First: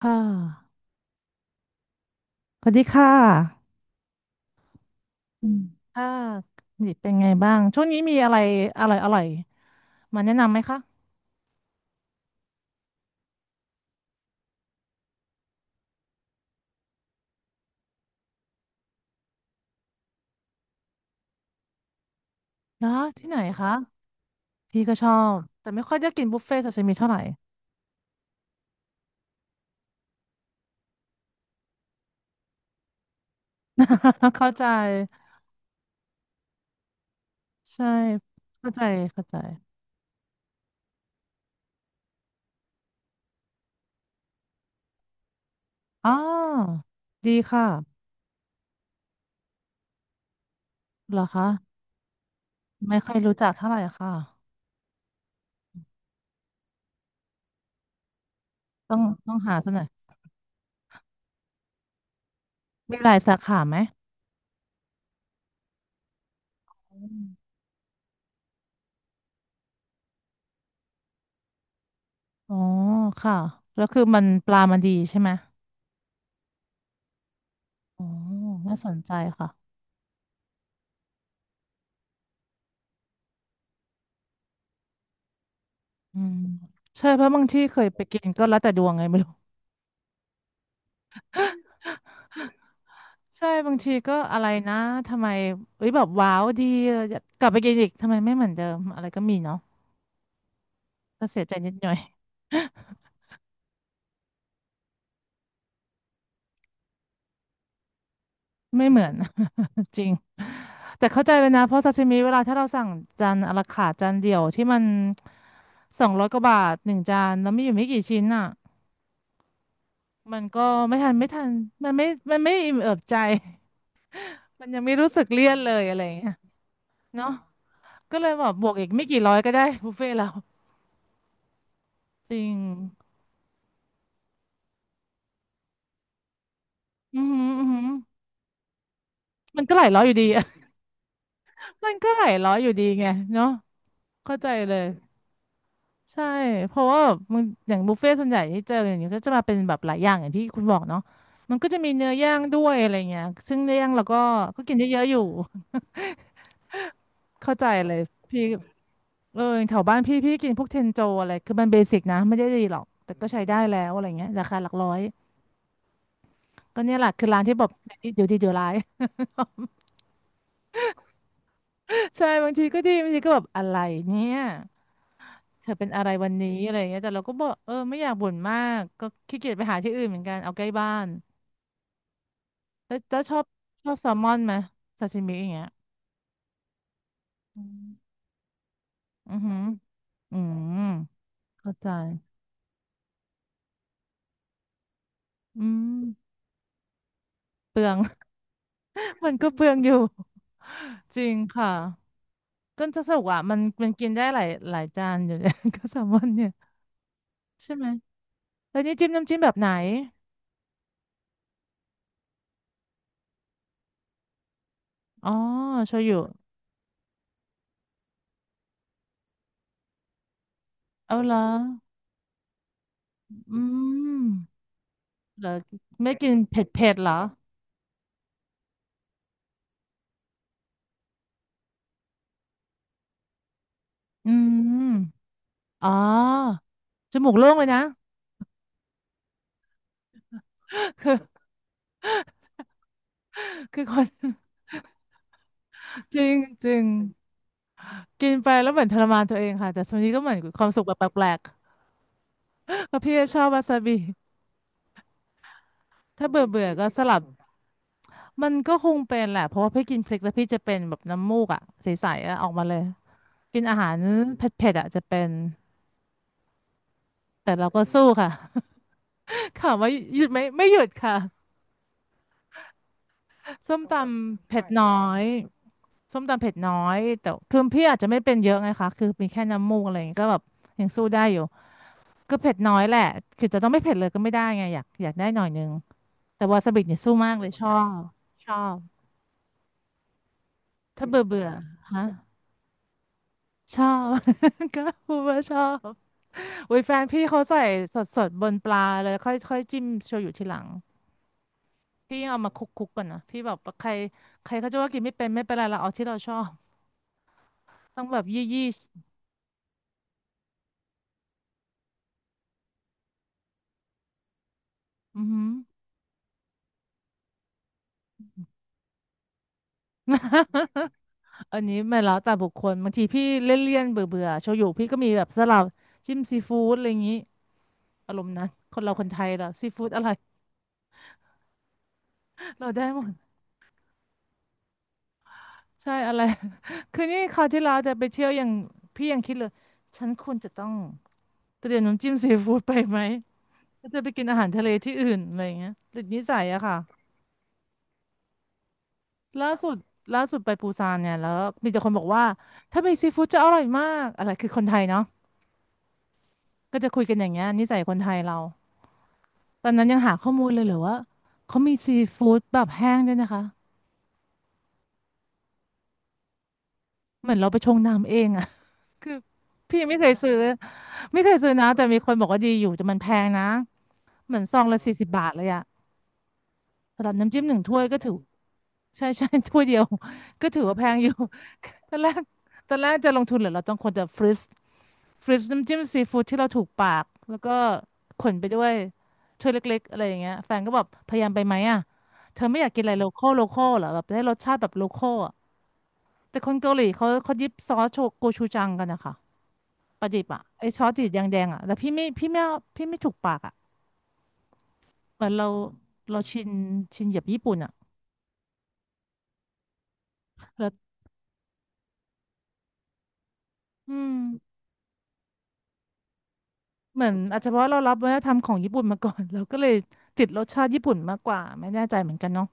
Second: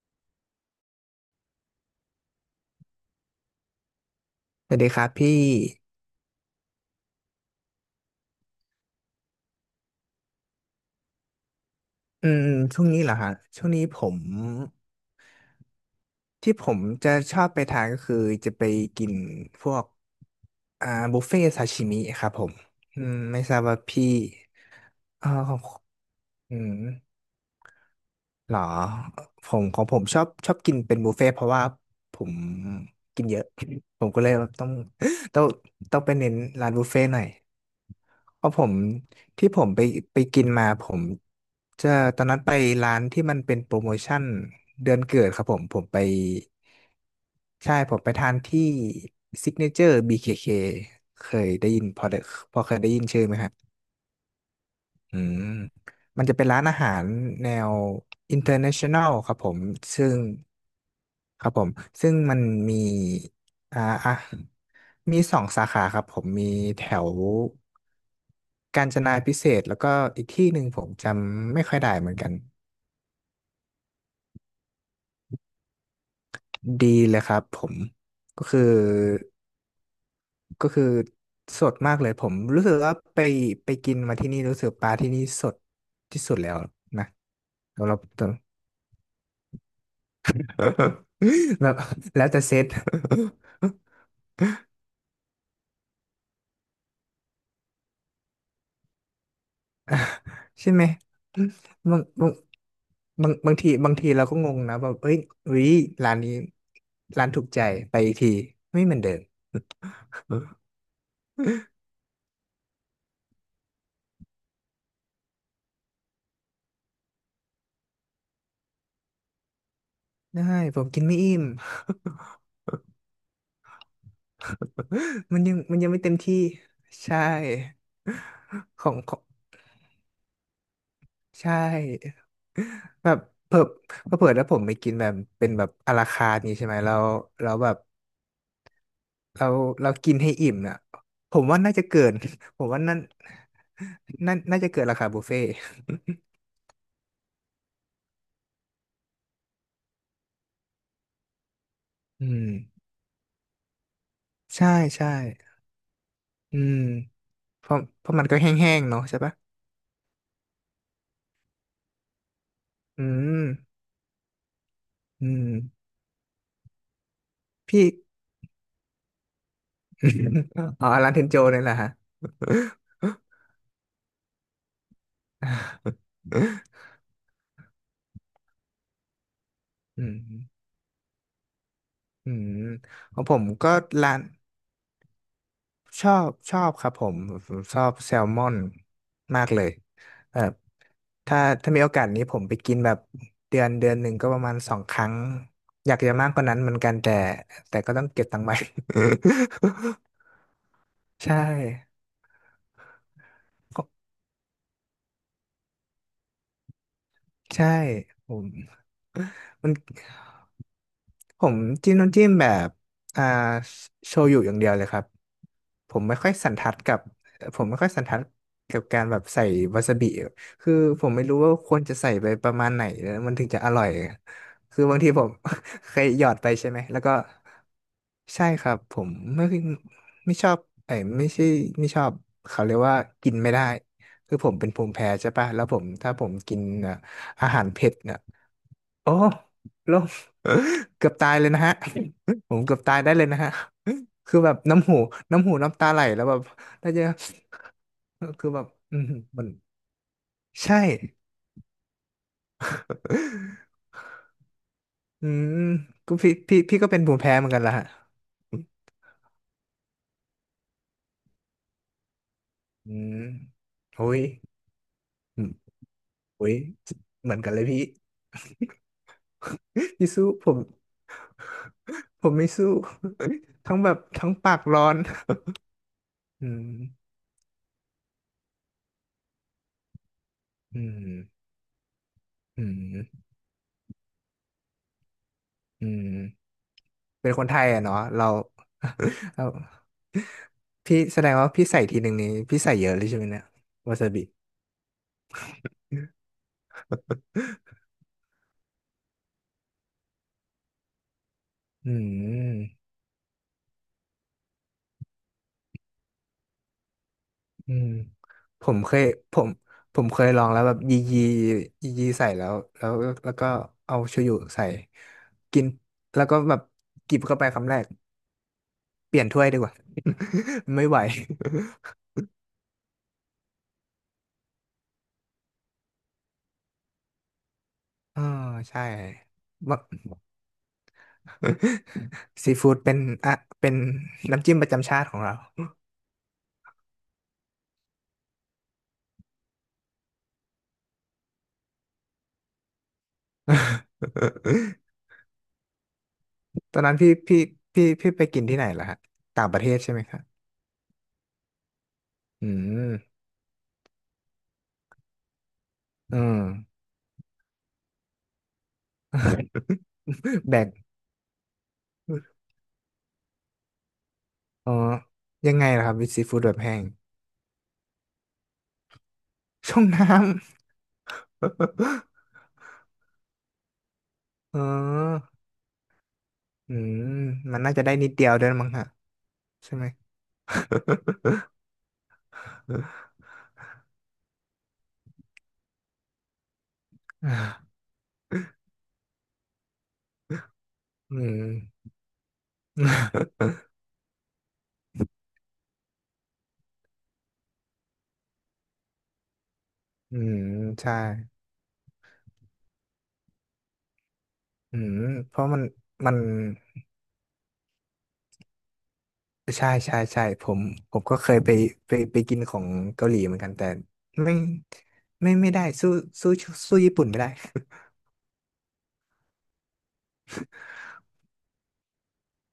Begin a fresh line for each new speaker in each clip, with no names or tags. ค่ะสวัสดีค่ะ
สวัสดีครับพี่
ค่ะนี่เป็นไงบ้าง ช่วงนี้มีอะไรอร่อยอร่อยมาแนะนำไหมคะ
อืมช่วงนี้เหรอฮะช่วงนี้ผมที่ผมจะชอบไปทานก็คือจะไปกินพวกอ่าบุฟเฟ่ซาชิมิครับผม
นะ
อืม
ที่ไหน
ไม่ทราบ
คะ
ว่าพี่
พี่ก็ชอ
อ่อ
บ
ข
แต่
อ
ไม่
ง
ค่อยได้กินบุฟ
อื
เฟ่ต์ซา
ม
ซิมิเท่าไหร่
เหรอผมของผมชอบกินเป็นบุฟเฟ่ต์เพราะว่าผมกินเยอะ ผมก็เลย แบ
เข้า
บ
ใจ
ต้องต้องไปเน้นร้านบุฟเฟ่ต์หน่อย
ใช่
เพราะผ
เข้า
ม
ใจเข้าใจ
ที่ผมไปไปกินมาผมจะตอนนั้นไปร้านที่มันเป็นโปรโมชั่นเดือนเกิดครับผมผมไป
อ๋อดีค่ะ
ใช่ผมไปทานที่ซิกเนเจอร์ BKK
เหรอ
เคเคเค
คะ
ยได้ยินพอเคยได้
ไม่
ยิน
ค่อย
ชื่อไห
รู้
มค
จั
รั
ก
บ
เท่าไหร่ค่ะ
อืมมันจะเป็นร้านอาหารแนว
ต้อง
international ค
ต้อ
รับ
ง
ผ
หา
ม
สักหน่อย
ซึ่ง ครับผมซึ่งมันมี
มีหลายสาขาไหม
อ่าอ่ะมีสองสาขาครับผมมีแถ
อ
ว
ม
กาญจนาพิเศษกแล้วก็อีกที่หนึ่งผมจำไม่ค่อยได้เหมือนกัน
อ๋อค่ะ แล้วคือมันปลามันดีใช่ไหม
ดีเลยครับผม
อ๋อ
ก็คือ
น่าสนใจค่ะ
ก็คือสดมากเลยผมรู้สึกว่าไปกินมาที่นี่รู้สึกปลาที่นี่สด
อื
ที่สุ
ม
ดแล้วนะ
ใช่เพราะบางที่เค
เรา
ยไปกิ
เ
นก็แล้วแต่ดวงไงไม่รู้
แบ บแล้วแต่เซต
ใช่บางทีก็อะไรนะทำไมเอ้ยแบบว้าวดีอยากกลับไปกินอีกทำไมไม่เหมือนเดิมอะไรก็มีเนาะ
ใช่ไหม
ก็เสียใจนิดหน่อย
บางบางบางทีเราก็งงนะแบบเอ้ยอุ้ยร้านนี้ร้านถูกใจไปอีกที ไม่
ไม่
เห
เห
มือน
มือ
เดิ
น
ม
จริงแต่เข้าใจเลยนะเพราะซาซิมิเวลาถ้าเราสั่งจานอะลาคาร์ทจานเดียวที่มัน200 กว่าบาทหนึ่งจานแล้วมีอยู่ไม่กี่ชิ้นอ่ะมัน
ได้
ก็
ผม
ไม่
กิน
ทัน
ไม่
ไม่
อิ่
ทั
ม
นมันไม่มันไม่อิ่มเอิบใจ มันยังไม่รู้สึก เลี่ยนเล
มัน
ย
ยัง
อะ
ไม่
ไรอ
เต็
ย่า
ม
งเงี้ย
ที่ใช่
เนาะ ก็เลยแบบบวกอี
ข
ก
อง
ไม่
ข
กี่
อง
ร้อยก็ได้บุฟเฟ่ต์เรา
ใช่
จริง
แบบเพิ่มเผื่อถ้าผมไปกินแบบเป็นแบบอาราคาร์ทนี้ใช่ไหมเรา
อือหือ
เรา
อือ
แบบ
หือ
เรา
มันก็หลาย
เรา
ร้อยอ
กิน
ยู่ดี
ให้
อะ
อิ่มน่ะผมว่าน่าจะ
มัน
เกิ
ก็
น
หลายร้อย
ผ
อ
ม
ยู่
ว่า
ดี
นั่น
ไงเนาะ
นั่
เข้า
น
ใจ
น่าจะ
เล
เกิ
ย
นราคาบุฟเฟ่ต์
ใช่เพราะว่ามันอย่างบุฟเฟ่ต์ส่วนใหญ่ที่เจออย่างเงี้ยก็จะมาเป็นแบบหลายอย่างอย่างที่คุณบอกเนาะมันก็จะมีเนื้อ
อื
ย่างด้วยอะ
ม
ไรเงี้ยซึ่งเนื้อย่างเราก็
ใช่
กินเยอะ
ใช่
ๆอยู่
อืม
เข้าใจ
เพราะ
เลย
เพราะมันก็
พี่
แห้งๆเนาะใช่ปะ
เออแถวบ้านพี่กินพวกเทนโจอะไรคือมันเบสิกนะไม่ได้ดีหรอก
อื
แต่ก็ใช้ได้แล้
ม
วอะไรเงี้ยราคาหลักร้อย
อืม
ก็เนี่ยแหละคือร้านที่แบบ
พี่
เดี๋ยวดีเดี๋ยวร้าย
อ๋อร้านเทนโจเนี่ยแหละฮะ
ใช่บางทีก็ดีบางทีก็แบบอะไรเนี่ยเธอเป็นอะไรวันนี้อะไรอย่างเงี้ยแต่เราก็บอกเออไม่อยากบ่นมากก็ขี้เกียจไปหาที่ อื่
อื
นเห
ม
มือนกันเอาใกล้บ้าน
อืม
แล้ว
ข
แล้
อ
ว
งผมก็
ชอบแซ
ร้า
ล
น
มอนไหมซาชิมิอย่างเงี้ย
ชอบครับผมผม
อื
ชอบแซ
ม
ลมอน
อือ
มาก
หื
เล
อ
ย
อื
แบบ
ม
ถ้า
เข้า
มี
ใจ
โอกาสนี้ผมไปกินแบบเดือนหนึ่งก็ประมาณสองครั้ง
อื
อยากจะมาก
ม
กว่านั้นเหมือนกันแต่
เป
แต่
ลือ
ก็
ง
ต้องเก็บตังค์ไว้
มันก็เปลืองอยู่จ ริง
ใช่
ค่ะก็จะสนุกอ่ะมันกินได้หลายจานอยู่เลย ก็แซลมอนเนี่ย
ใช่
ใช่ไหม
ผม
แล้วนี่จิ้มน้ำจิ้มแบบไหน
มันผมจิ้มน้ำจิ้มแบบอ่าโชยุอย่างเดียวเลยครับ
อ๋อ
ผ
โช
ม
ยุ
ไม่ค่อยสันทัดกับผมไม่ค่อยสันทัดกับการแบบใส่วาซาบิคือผม
เอา
ไม่
เหร
รู้
อ
ว่าควรจะใส่ไปประมาณไหนแล้วมันถึง
อื
จะอร่อย
ม
คือบางทีผม
เหรอ
เคย
ไม่
หยอ
กิน
ดไป
เผ็ด
ใช่ไหม
เผ็ด
แล้ว
เหร
ก็
อ
ใช่ครับผมไม่ไม่ชอบไอ้ยไม่ใช่ไม่ชอบเขาเรียกว่ากินไม่ได้
อื
คือผมเป็นภู
ม
มิแพ้ใช่ป่ะแล้วผม
อ๋อ
ถ้าผมกินอ่ะ
จมูก
อา
โล่ง
หา
เล
ร
ยนะ
เผ็ดเนี่ย โอ้ลง เกือ
คื
บ
อ
ตายเลยนะฮะ ผมเกือบตายได้เลยนะฮะ
คน
คือแบบน้ำหูน้ำหูน้ำตาไหล
จ
แล้ว
ริ
แบ
ง
บ
จริง
น่าจะ
กิน
คื
ไป
อแบบ
แล้วเหมือนท
อื
ร
ม
มานตัว
มั
เอ
น
งค่ะแต่ส่วนนี้ก็เหมือนความ
ใช่
สุขแบบแปลกๆเพราะพี่ชอบวาซา บิ
อืมก็
ถ้า
พี่
เบื่อ
พี่
เบื่อ
พี่
ก็
ก็เป็
ส
นภู
ลั
มิ
บ
แพ้เหมือนกันละฮะ
มันก็คงเป็นแหละเพราะว่าพี่กินพริกแล้วพี่จะเป็นแบบน้ำมูกอ่ะใสๆอะออกมาเลย
อืม
กินอาหาร
โอ้ย
เผ็ดๆอ่ะจะเป็น
อืมโอ้ยเหมือนกั
แต่
นเลย
เรา
พี่
ก็สู้ค่ะ ค่ะว่า
พี่
หยุ
สู้
ดไหม
ผม
ไม่หยุดค่ะ
ผมไม่สู้
ส้
ทั้ง
ม
แบ
ต
บทั้ง
ำ
ปา
เผ็
ก
ด
ร้อ
น้อ
น
ย ส้มตำ
อื
เผ็ดน้อ
ม
ยแต่คือพี่อาจจะไม่เป็นเยอะไงคะคือมีแค่น้ำมูกอะไรอย่างงี้ก็แบบ
อื
ยังสู้ได้อยู่
ม
ก็เผ็ด
อื
น้อยแหละ
ม
คือจะต้องไม่เผ็ดเลยก็ไม่ได้ไงอยากได้หน่อยนึง
อืม
แต่วาซาบิเนี่ยสู้
เป็
มา
น
ก
ค
เล
น
ย
ไท
ช
ย
อ
อะ
บ
เนาะเรา
ชอบ
เราพี่
ถ้า
แส
เบื่อ
ดง
เบื่อ
ว่าพี่ใส่ที
ฮะ
หนึ่งนี้พี่ใส่เยอะเลยใช่ไหมเนี่ย
ชอ
วาซา
บ
บิ
ก็พูดว่าชอบอุ้ยแฟนพี่เขาใส่ สดสดบนปลาเลยค่อยค่อยจิ้มโชยุทีหลัง
อื
พี่ยังเอามา
ม
คลุกคุกก่อนนะพี่แบบใครใครเขาจะว่ากินไม่เป็นไม่เป็นไรเราเอาที่เราชอบ
อืม
ต้องแบบยี่
ผ
ยี่
มเคยผมผมเคยลองแล้วแบบยียียียีใส่แล้วแล้วก็เอาโชยุใส่
อือหื
กินแล้วก็แบบกิบเข้าไปคำแรกเปลี่ยนถ้วยดีกว่า
อ
ไม่ไหว
อันนี้ไม่แล้วแต่บุคคลบางทีพี่เลี่ยนๆเบื่อเบื่อโชยุพี่ก็มีแบบสลับจิ้มซีฟู้ดอะไรอย่างนี้อา ร
อ่า
มณ์นั้นค
ใช่
นเราคนไทยเหรอซี
ว่า
ฟู้ดอะไร
ซี
เรา
ฟู้ด
ได้
เป็
หม
น
ด
อ่ะเป็นน้ำจิ้มประจำชาติของเรา
ใช่อะไร คือนี่คราวที่เราจะไปเที่ยวอยางพี่ยังคิดเลยฉันควรจะต้องเตรียมน้ำจิ้มซีฟู้ดไปไหมก็จะไปกินอาหารทะเล ที่อื่นอะไรอย่างเงี้ยติดนิสัยอะ
ต
ค่ะ
อนนั้นพี่ไปกินที่ไหนล่ะฮะต่า
ล่า
งประเท
สุด
ศใช่ไหมครั
ล่าสุ
บ
ดไปปูซานเนี่ยแล้วมีแต่คนบอกว่า
อื
ถ้ามีซี
ม
ฟู้ดจะอร่อยมากอะไรคือคนไทยเนาะ
อืม
ก็จะคุยกันอย่างเงี้ยนิสัยคนไทยเรา ตอนนั้นยังหาข้อ มูล
แบ
เลย
ก
เหรือว่าเขามีซีฟู้ดแบบแห้งด้วยนะคะ
อ๋อยังไงล่ะครับวิซีฟู้ดแบบแห้ง
เหมือนเราไปชงน้ำเองอะ คือ
ช่
พี่
อง
ไม่เค
น้
ยซื้อ
ำ
ไม่เคยซื้อนะแต่มีคนบอกว่าดีอยู่แต่มันแพงนะเหมือนซ
อ๋
อ
อ
งละ40 บาทเลยอะ
อืม
สำหรับน้ำจิ้มหนึ่
มั
ง
นน่า
ถ้ว
จะ
ย
ได้
ก็
นิ
ถื
ด
อ
เดียวด้วยมั้งฮะ
ใช่ใช่ถ้วย
ใช่
เดียว
ไหม
ก็ถือว่าแพงอยู่ ตอนแรกตอนแรก จะลงทุนเหรือเราต้องคนจะฟรีซน้ำจิ้มซีฟู้ดที่เราถูกปากแล้วก็ขนไปด้วยถ้วยเล็กๆอะไรอย่างเงี้ยแฟนก็แบบพ
อื
ยายามไปไหมอะ
ม
เธอไม่อยากกินอะไรโล คอลโลคอลเหรอแบบได้รสชาติแบบโลคอล แต่คนเกาหลีเขายิบซอสโชโกชูจังกันนะคะปลา
อื
ดิบ
ม
อ่ะไอซอส
ใช่
ติดแดงๆอ่ะแต่พี่ไม่เอาพี่ไม่ถูกปากอ่ะ
อืม
เหมือน
เพราะ
เรา
มัน
เราชินแบบญี่ปุ่นอ่ะ
ใช่ใช่ใช่ผม
แล้ว
ผมก็เคยไปกินของเกาหลีเหมือนกันแต่
อืม
ไม่ไม่ไม่ได้สู้สู้ญี่
เห
ปุ่
มื
น
อน
ไม่ได้
อาจจะเพราะเรารับวัฒนธรรมของญี่ปุ่นมาก่อน เราก็เลยติดรสชาติญี่ปุ่นมากกว่าไม่แน่ใจเหมือนกันเนาะ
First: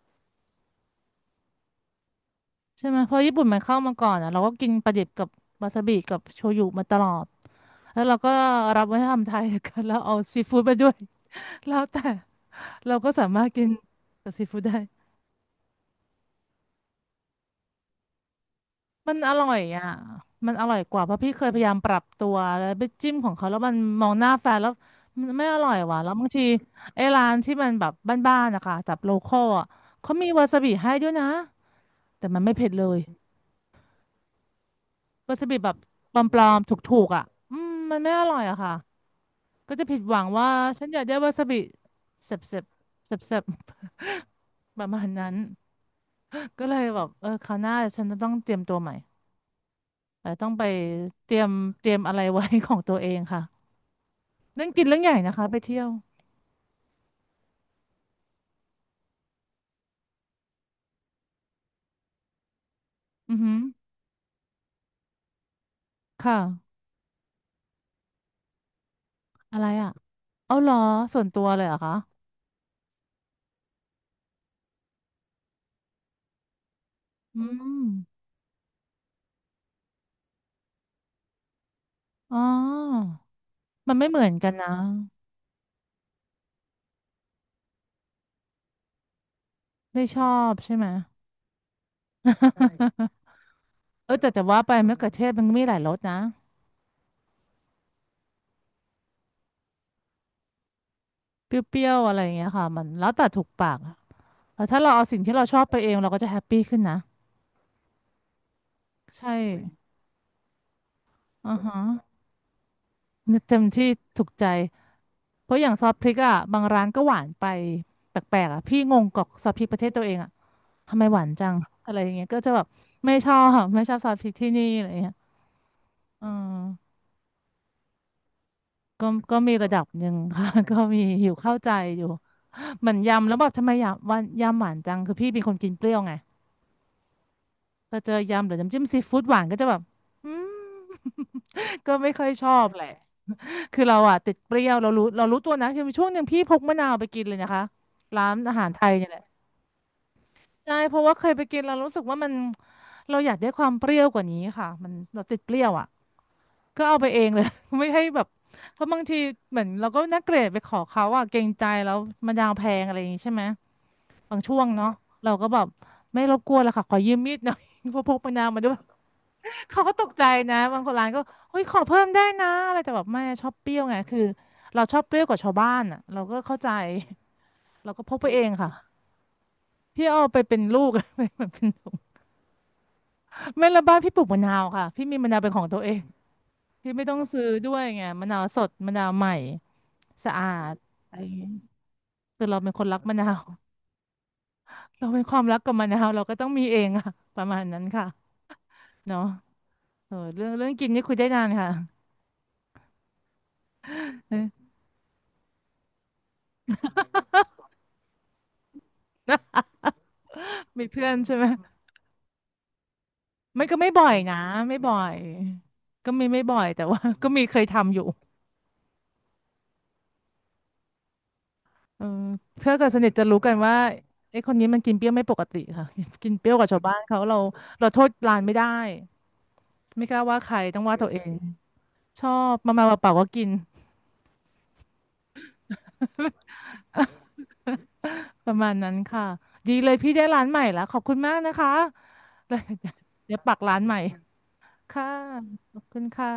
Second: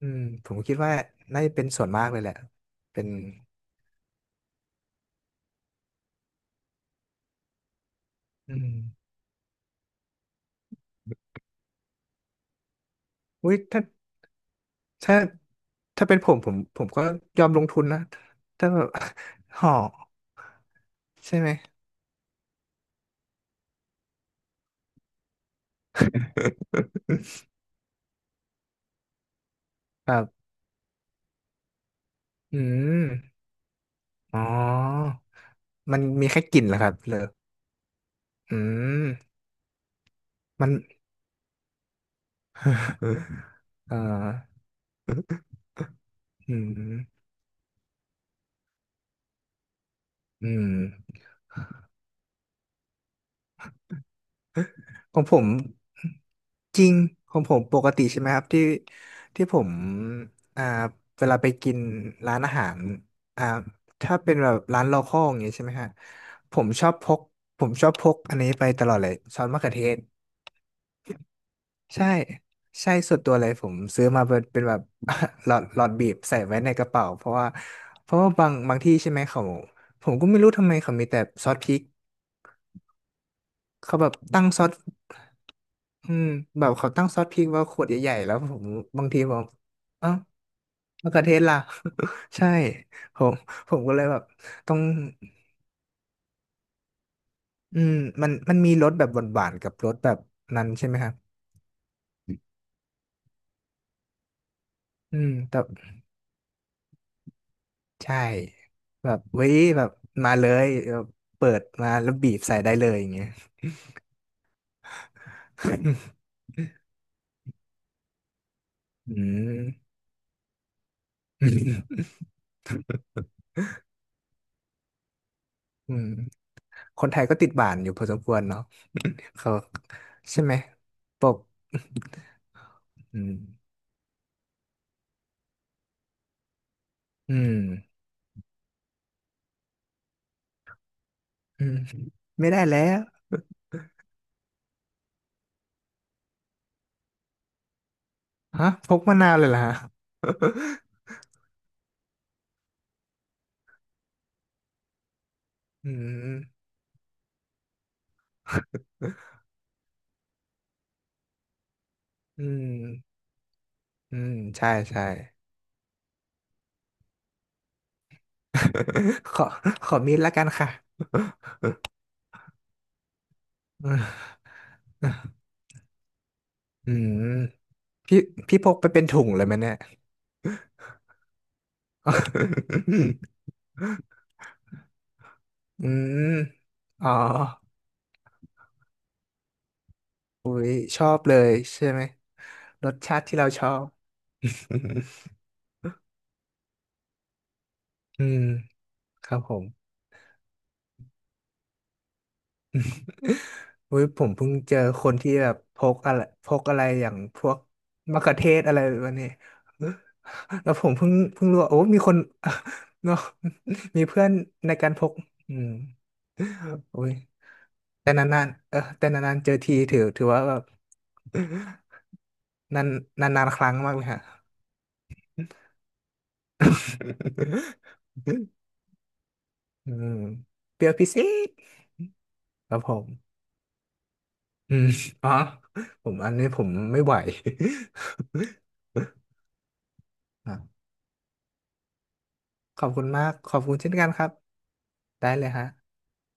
อืมผมคิดว่าน่าจะเป็นส่วนมากเลยแหละ
ใช่ไหม
เป็น
เพราะญี่ปุ่นมันเข้ามาก่อนอ่ะเราก็กินปลาดิบกับวาซาบิกับโชยุมาตลอดแล้วเราก็
อืม
รับวัฒนธรรมไทย กันแล้วเอาซีฟู้ดมาด้วย แล้วแต่เราก็สามารถ
อุ้ย
กิน
ถ้า
กับซีฟู้ดได้
ถ้าถ้าเป็นผมผมก็ยอมลงทุนนะถ้าแบบ
มันอร่อย
ห่อ
อ่ะมันอร่อยกว่าเพราะพี่
ใช่
เค
ไห
ย
ม
พยายามปรับตัวแล้วไปจิ้มของเขาแล้วมันมองหน้าแฟนแล้วมันไม่อร่อยว่ะแล้วบางทีไอ้ร้านที่มันแบบบ้านๆนะคะแบบโลคอลอ่ะ
ค
เขา
รั
มีวา
บ
ซาบิให้ด้วยนะแต่มันไม่
อื
เผ็ดเล
ม
ย
อ๋อ
วาซาบิแบบ
มัน
ป
มี
ล
แค่
อ
ก
ม
ลิ่น
ๆถ
เหรอครับ
ูก
เล
ๆอ่ะ
ย
อืมมันไม่อร่อย
ออื
อะค่ะ
ม
ก็จะผิดหวังว่า
มัน
ฉันอยากได้วาซาบิเสบเสบเสบเส บ
เอ่อ
ๆ ประมาณนั้น
อื
ก็เลยแบบ
ม
เออคราวหน้าฉันจะต้องเตรียมตัวใหม่เออต้
อื
องไป
ม
เตรียมเตรียมอะไรไว้ ของตัวเองค่ะ เรื่องกินเรื่องให
ข
ญ่
อง
นะ
ผ
คะ
ม
ไปเที่ยว
จริงของผมปกติใช่ไหมครับที่ที่ผมอ่าเวลาไปกินร้านอาหาร
อือ
อ่า
หือ
ถ้าเป็นแบบร้านโลคอลอย่างเงี้ยใช่ไหมฮะ
ค่ะ
ผมชอบพกผมชอบพกอันนี้ไปตลอดเลยซอส
อะ
มะ
ไร
เขือเท
อ่ะ
ศ
เอาเหรอส่วนตัวเลยเหรอคะ
ใช่ใช่ส่วนตัวเลยผมซื้อมาเป็นแบบ หลอดบีบใส่ไว้ในกระเป๋าเพราะ
อื
ว่า
ม
เพราะว่าบางที่ใช่ไหมเขาผมก็ไม่รู้ทำไมเขามีแต่ซอสพริก
อ๋อมั
เขา
นไม่
แบบ
เหมือน
ตั้ง
กัน
ซอ
นะ
สอืมแบบเขาตั้งซอสพริกว่าขวดใหญ่ๆแล้วผมบางทีผม
ไม่
เอ้า
ชอบใช่ไหม
มะเขือเทศล่ะ ใช่ผ
ใช่
มผมก็เลย
เออ
แบบ
แต่จะว่าไป
ต้อง
มะเขือเทศมันก็มีหลายรสนะ
อืมมันมีรสแบบหวานๆกับรสแบบนั้นใช่ไหมครับ
เปรี้ยวๆอะไรอย่างเงี้ยค่ะมันแล้วแต่ถูกปากอะแต่ถ้าเราเอา
อื
สิ่ง
ม
ที่เราช
แต่
อบไปเองเราก็จะแฮปปี้ขึ้นนะ
ใช่แบบ
ใช่
เว้ยแบบมาเลยแบบเปิ
อือ
ด
ฮะ
มาแล้วบีบใส่ได้เลยอย่างเงี้ย
เนี่ยเต็มที่ถูกใจ เพราะอย่างซอสพริกอ่ะบางร้านก็หวานไปแปลกๆอ่ะพี่งง
อื
กับซอส
ม
พริกป ระเทศตัวเองอ่ะ ทำไมหวาน
อื
จังอะไร
ม
อย่างเงี้ยก็จะแบบไม่ชอบ ไม่ชอบซอสพริกที่นี่อะไรอย่างเงี้ยเอืม
คนไทยก็ติดหวานอยู่พอสมควรเนาะ
ก็ก็
เขา
มีระดับหนึ่ง
ใช่
ค่ะ
ไหม
ก็มี
ป
อยู่
ก
เข้าใจอยู่เหมือน
อื
ยำ
ม
แล้วแบบทำไมยำวันยำหวานจังคือพี่เป็นคนกินเปรี้ยวไง
อืม
พอเจอยำหรือน้ำจิ้มซีฟู้ดหวานก็จะแบบอืม
อืม
ก็ไม่ค่อยช
ไม่
อ
ได้
บ
แล้
แหละ
ว
คือเราอะติดเปรี้ยวเรารู้ตัวนะคือมีช่วงหนึ่งพี่พกมะนาวไปกินเลยนะคะร้านอาหา
ฮะ
รไท
พ
ย
ก
เนี่ย
มะ
แหละ
นาวเลยล่ะ
ใช่เพราะว่าเคยไปกินเรารู้สึกว่ามันเราอยากได้ความเปรี้ยวกว่านี้ค่ะมันเราติดเปรี้ยวอ่ะ
อืม
ก็เอาไปเองเลย ไม่ให้แบบเพราะบางทีเหมือนเราก็นักเกรดไปขอเขาอะเกรงใจแล้วมัน
อื
ดาวแพงอะไรอย่างงี้
ม
ใช่ไหม
อืม
บางช่วง
ใช่
เนาะ
ใช่
เราก็แบบไม่รบกวนละค่ะขอยืมมีดหน่อย เพราะพกมะนาวมาด้วย
ขอ
เขา
ข
ก็
อ
ตก
มีด
ใจ
ละกัน
นะ
ค่ะ
บางคนร้านก็เฮ้ยขอเพิ่มได้นะอะไรแต่แบบไม่ชอบเปรี้ย ว
อื
ไงคือ
ม
เราชอบเปรี้ยวกว่าชาวบ้านอะเราก็เข้าใจ
อืม
เราก็พ
พี่
กไปเอง
พี่พ
ค่ะ
กไปเป็นถุงเลยไหมเนี่ย
พี่เอาไปเป็นลูก ไม่เหมือนเป็นถุง ไม่ละบ้านพี่ปลูกมะนาวค่ะพี่มีมะนาวเป็นของตัว
อื
เอง
ม
พี่ไม่
อ๋อ
ต้องซื้อด้วยไงมะนาวสดมะนาวใหม่ สะอา
อุ้ย
ด
ชอ
อะ
บ
ไรอย่า
เล
งเงี้ย
ยใช่ไหม
คือเราเป็นค
ร
น
ส
รักมะ
ชาติ
นา
ที่
ว
เราชอบ
เราเป็นความรักกับมะนาวเราก็ต้องมีเองอะประมาณนั้นค่ะ
อืม
เนาะ
ครับผม
เออเรื่องกินนี่คุยได้นานค่ะ
อุ้ยผมเพิ่ง
เออ
เจอคนที่แบบพกอะไรอย่างพวกมะเขือเทศอะไรแบบนี้ แล้วผ
มี
ม
เพื่อนใช่ไหม
เพิ่งรู้ว่าโอ้มีคน เนาะ
ไม่ก็ไม่
มี
บ่อย
เพื่อน
นะ
ใน
ไม่
กา
บ่
ร
อ
พก
ย
อืม
ก็มีไม่บ่อยแต่ว่า
โอ้ย
ก็มีเคยทำอยู่
แต่นานๆเจอทีถือถือว่าแบบ
เออเพื่อ น
นา
กั
น
บสนิทจะรู้
นาน
กั
ๆ
น
ครั้
ว่า
งมากเลยฮะ
ไอ้คนนี้มันกินเปรี้ยวไม่ปกติค่ะ กินเปรี้ยวกว่าชาวบ้านเขาเราโทษร้านไม่ ได้
อื
ไม่ก
ม
ล้าว่าใครต้อ
เป
ง
รี้ยว
ว่าตั
พิ
วเอ
เศ
ง
ษ
ชอบ
ค
มา
รับผ
มาเป
ม
ล่าๆก็กิน
อืม อ๋อผมอันนี้ผมไม่ไหว
ประมาณนั้นค่ะดีเลยพี่ได้ร้านใหม่แล้
อ่ะ
วขอบคุณมากนะคะ
ขอบคุณมา ก
เดี๋ยว
ข
ปั
อ
ก
บคุ
ร้า
ณ
น
เช่
ให
น
ม่
กันครับ
ค่ะ
ได้เลยฮะ
ขอบคุณค่ะ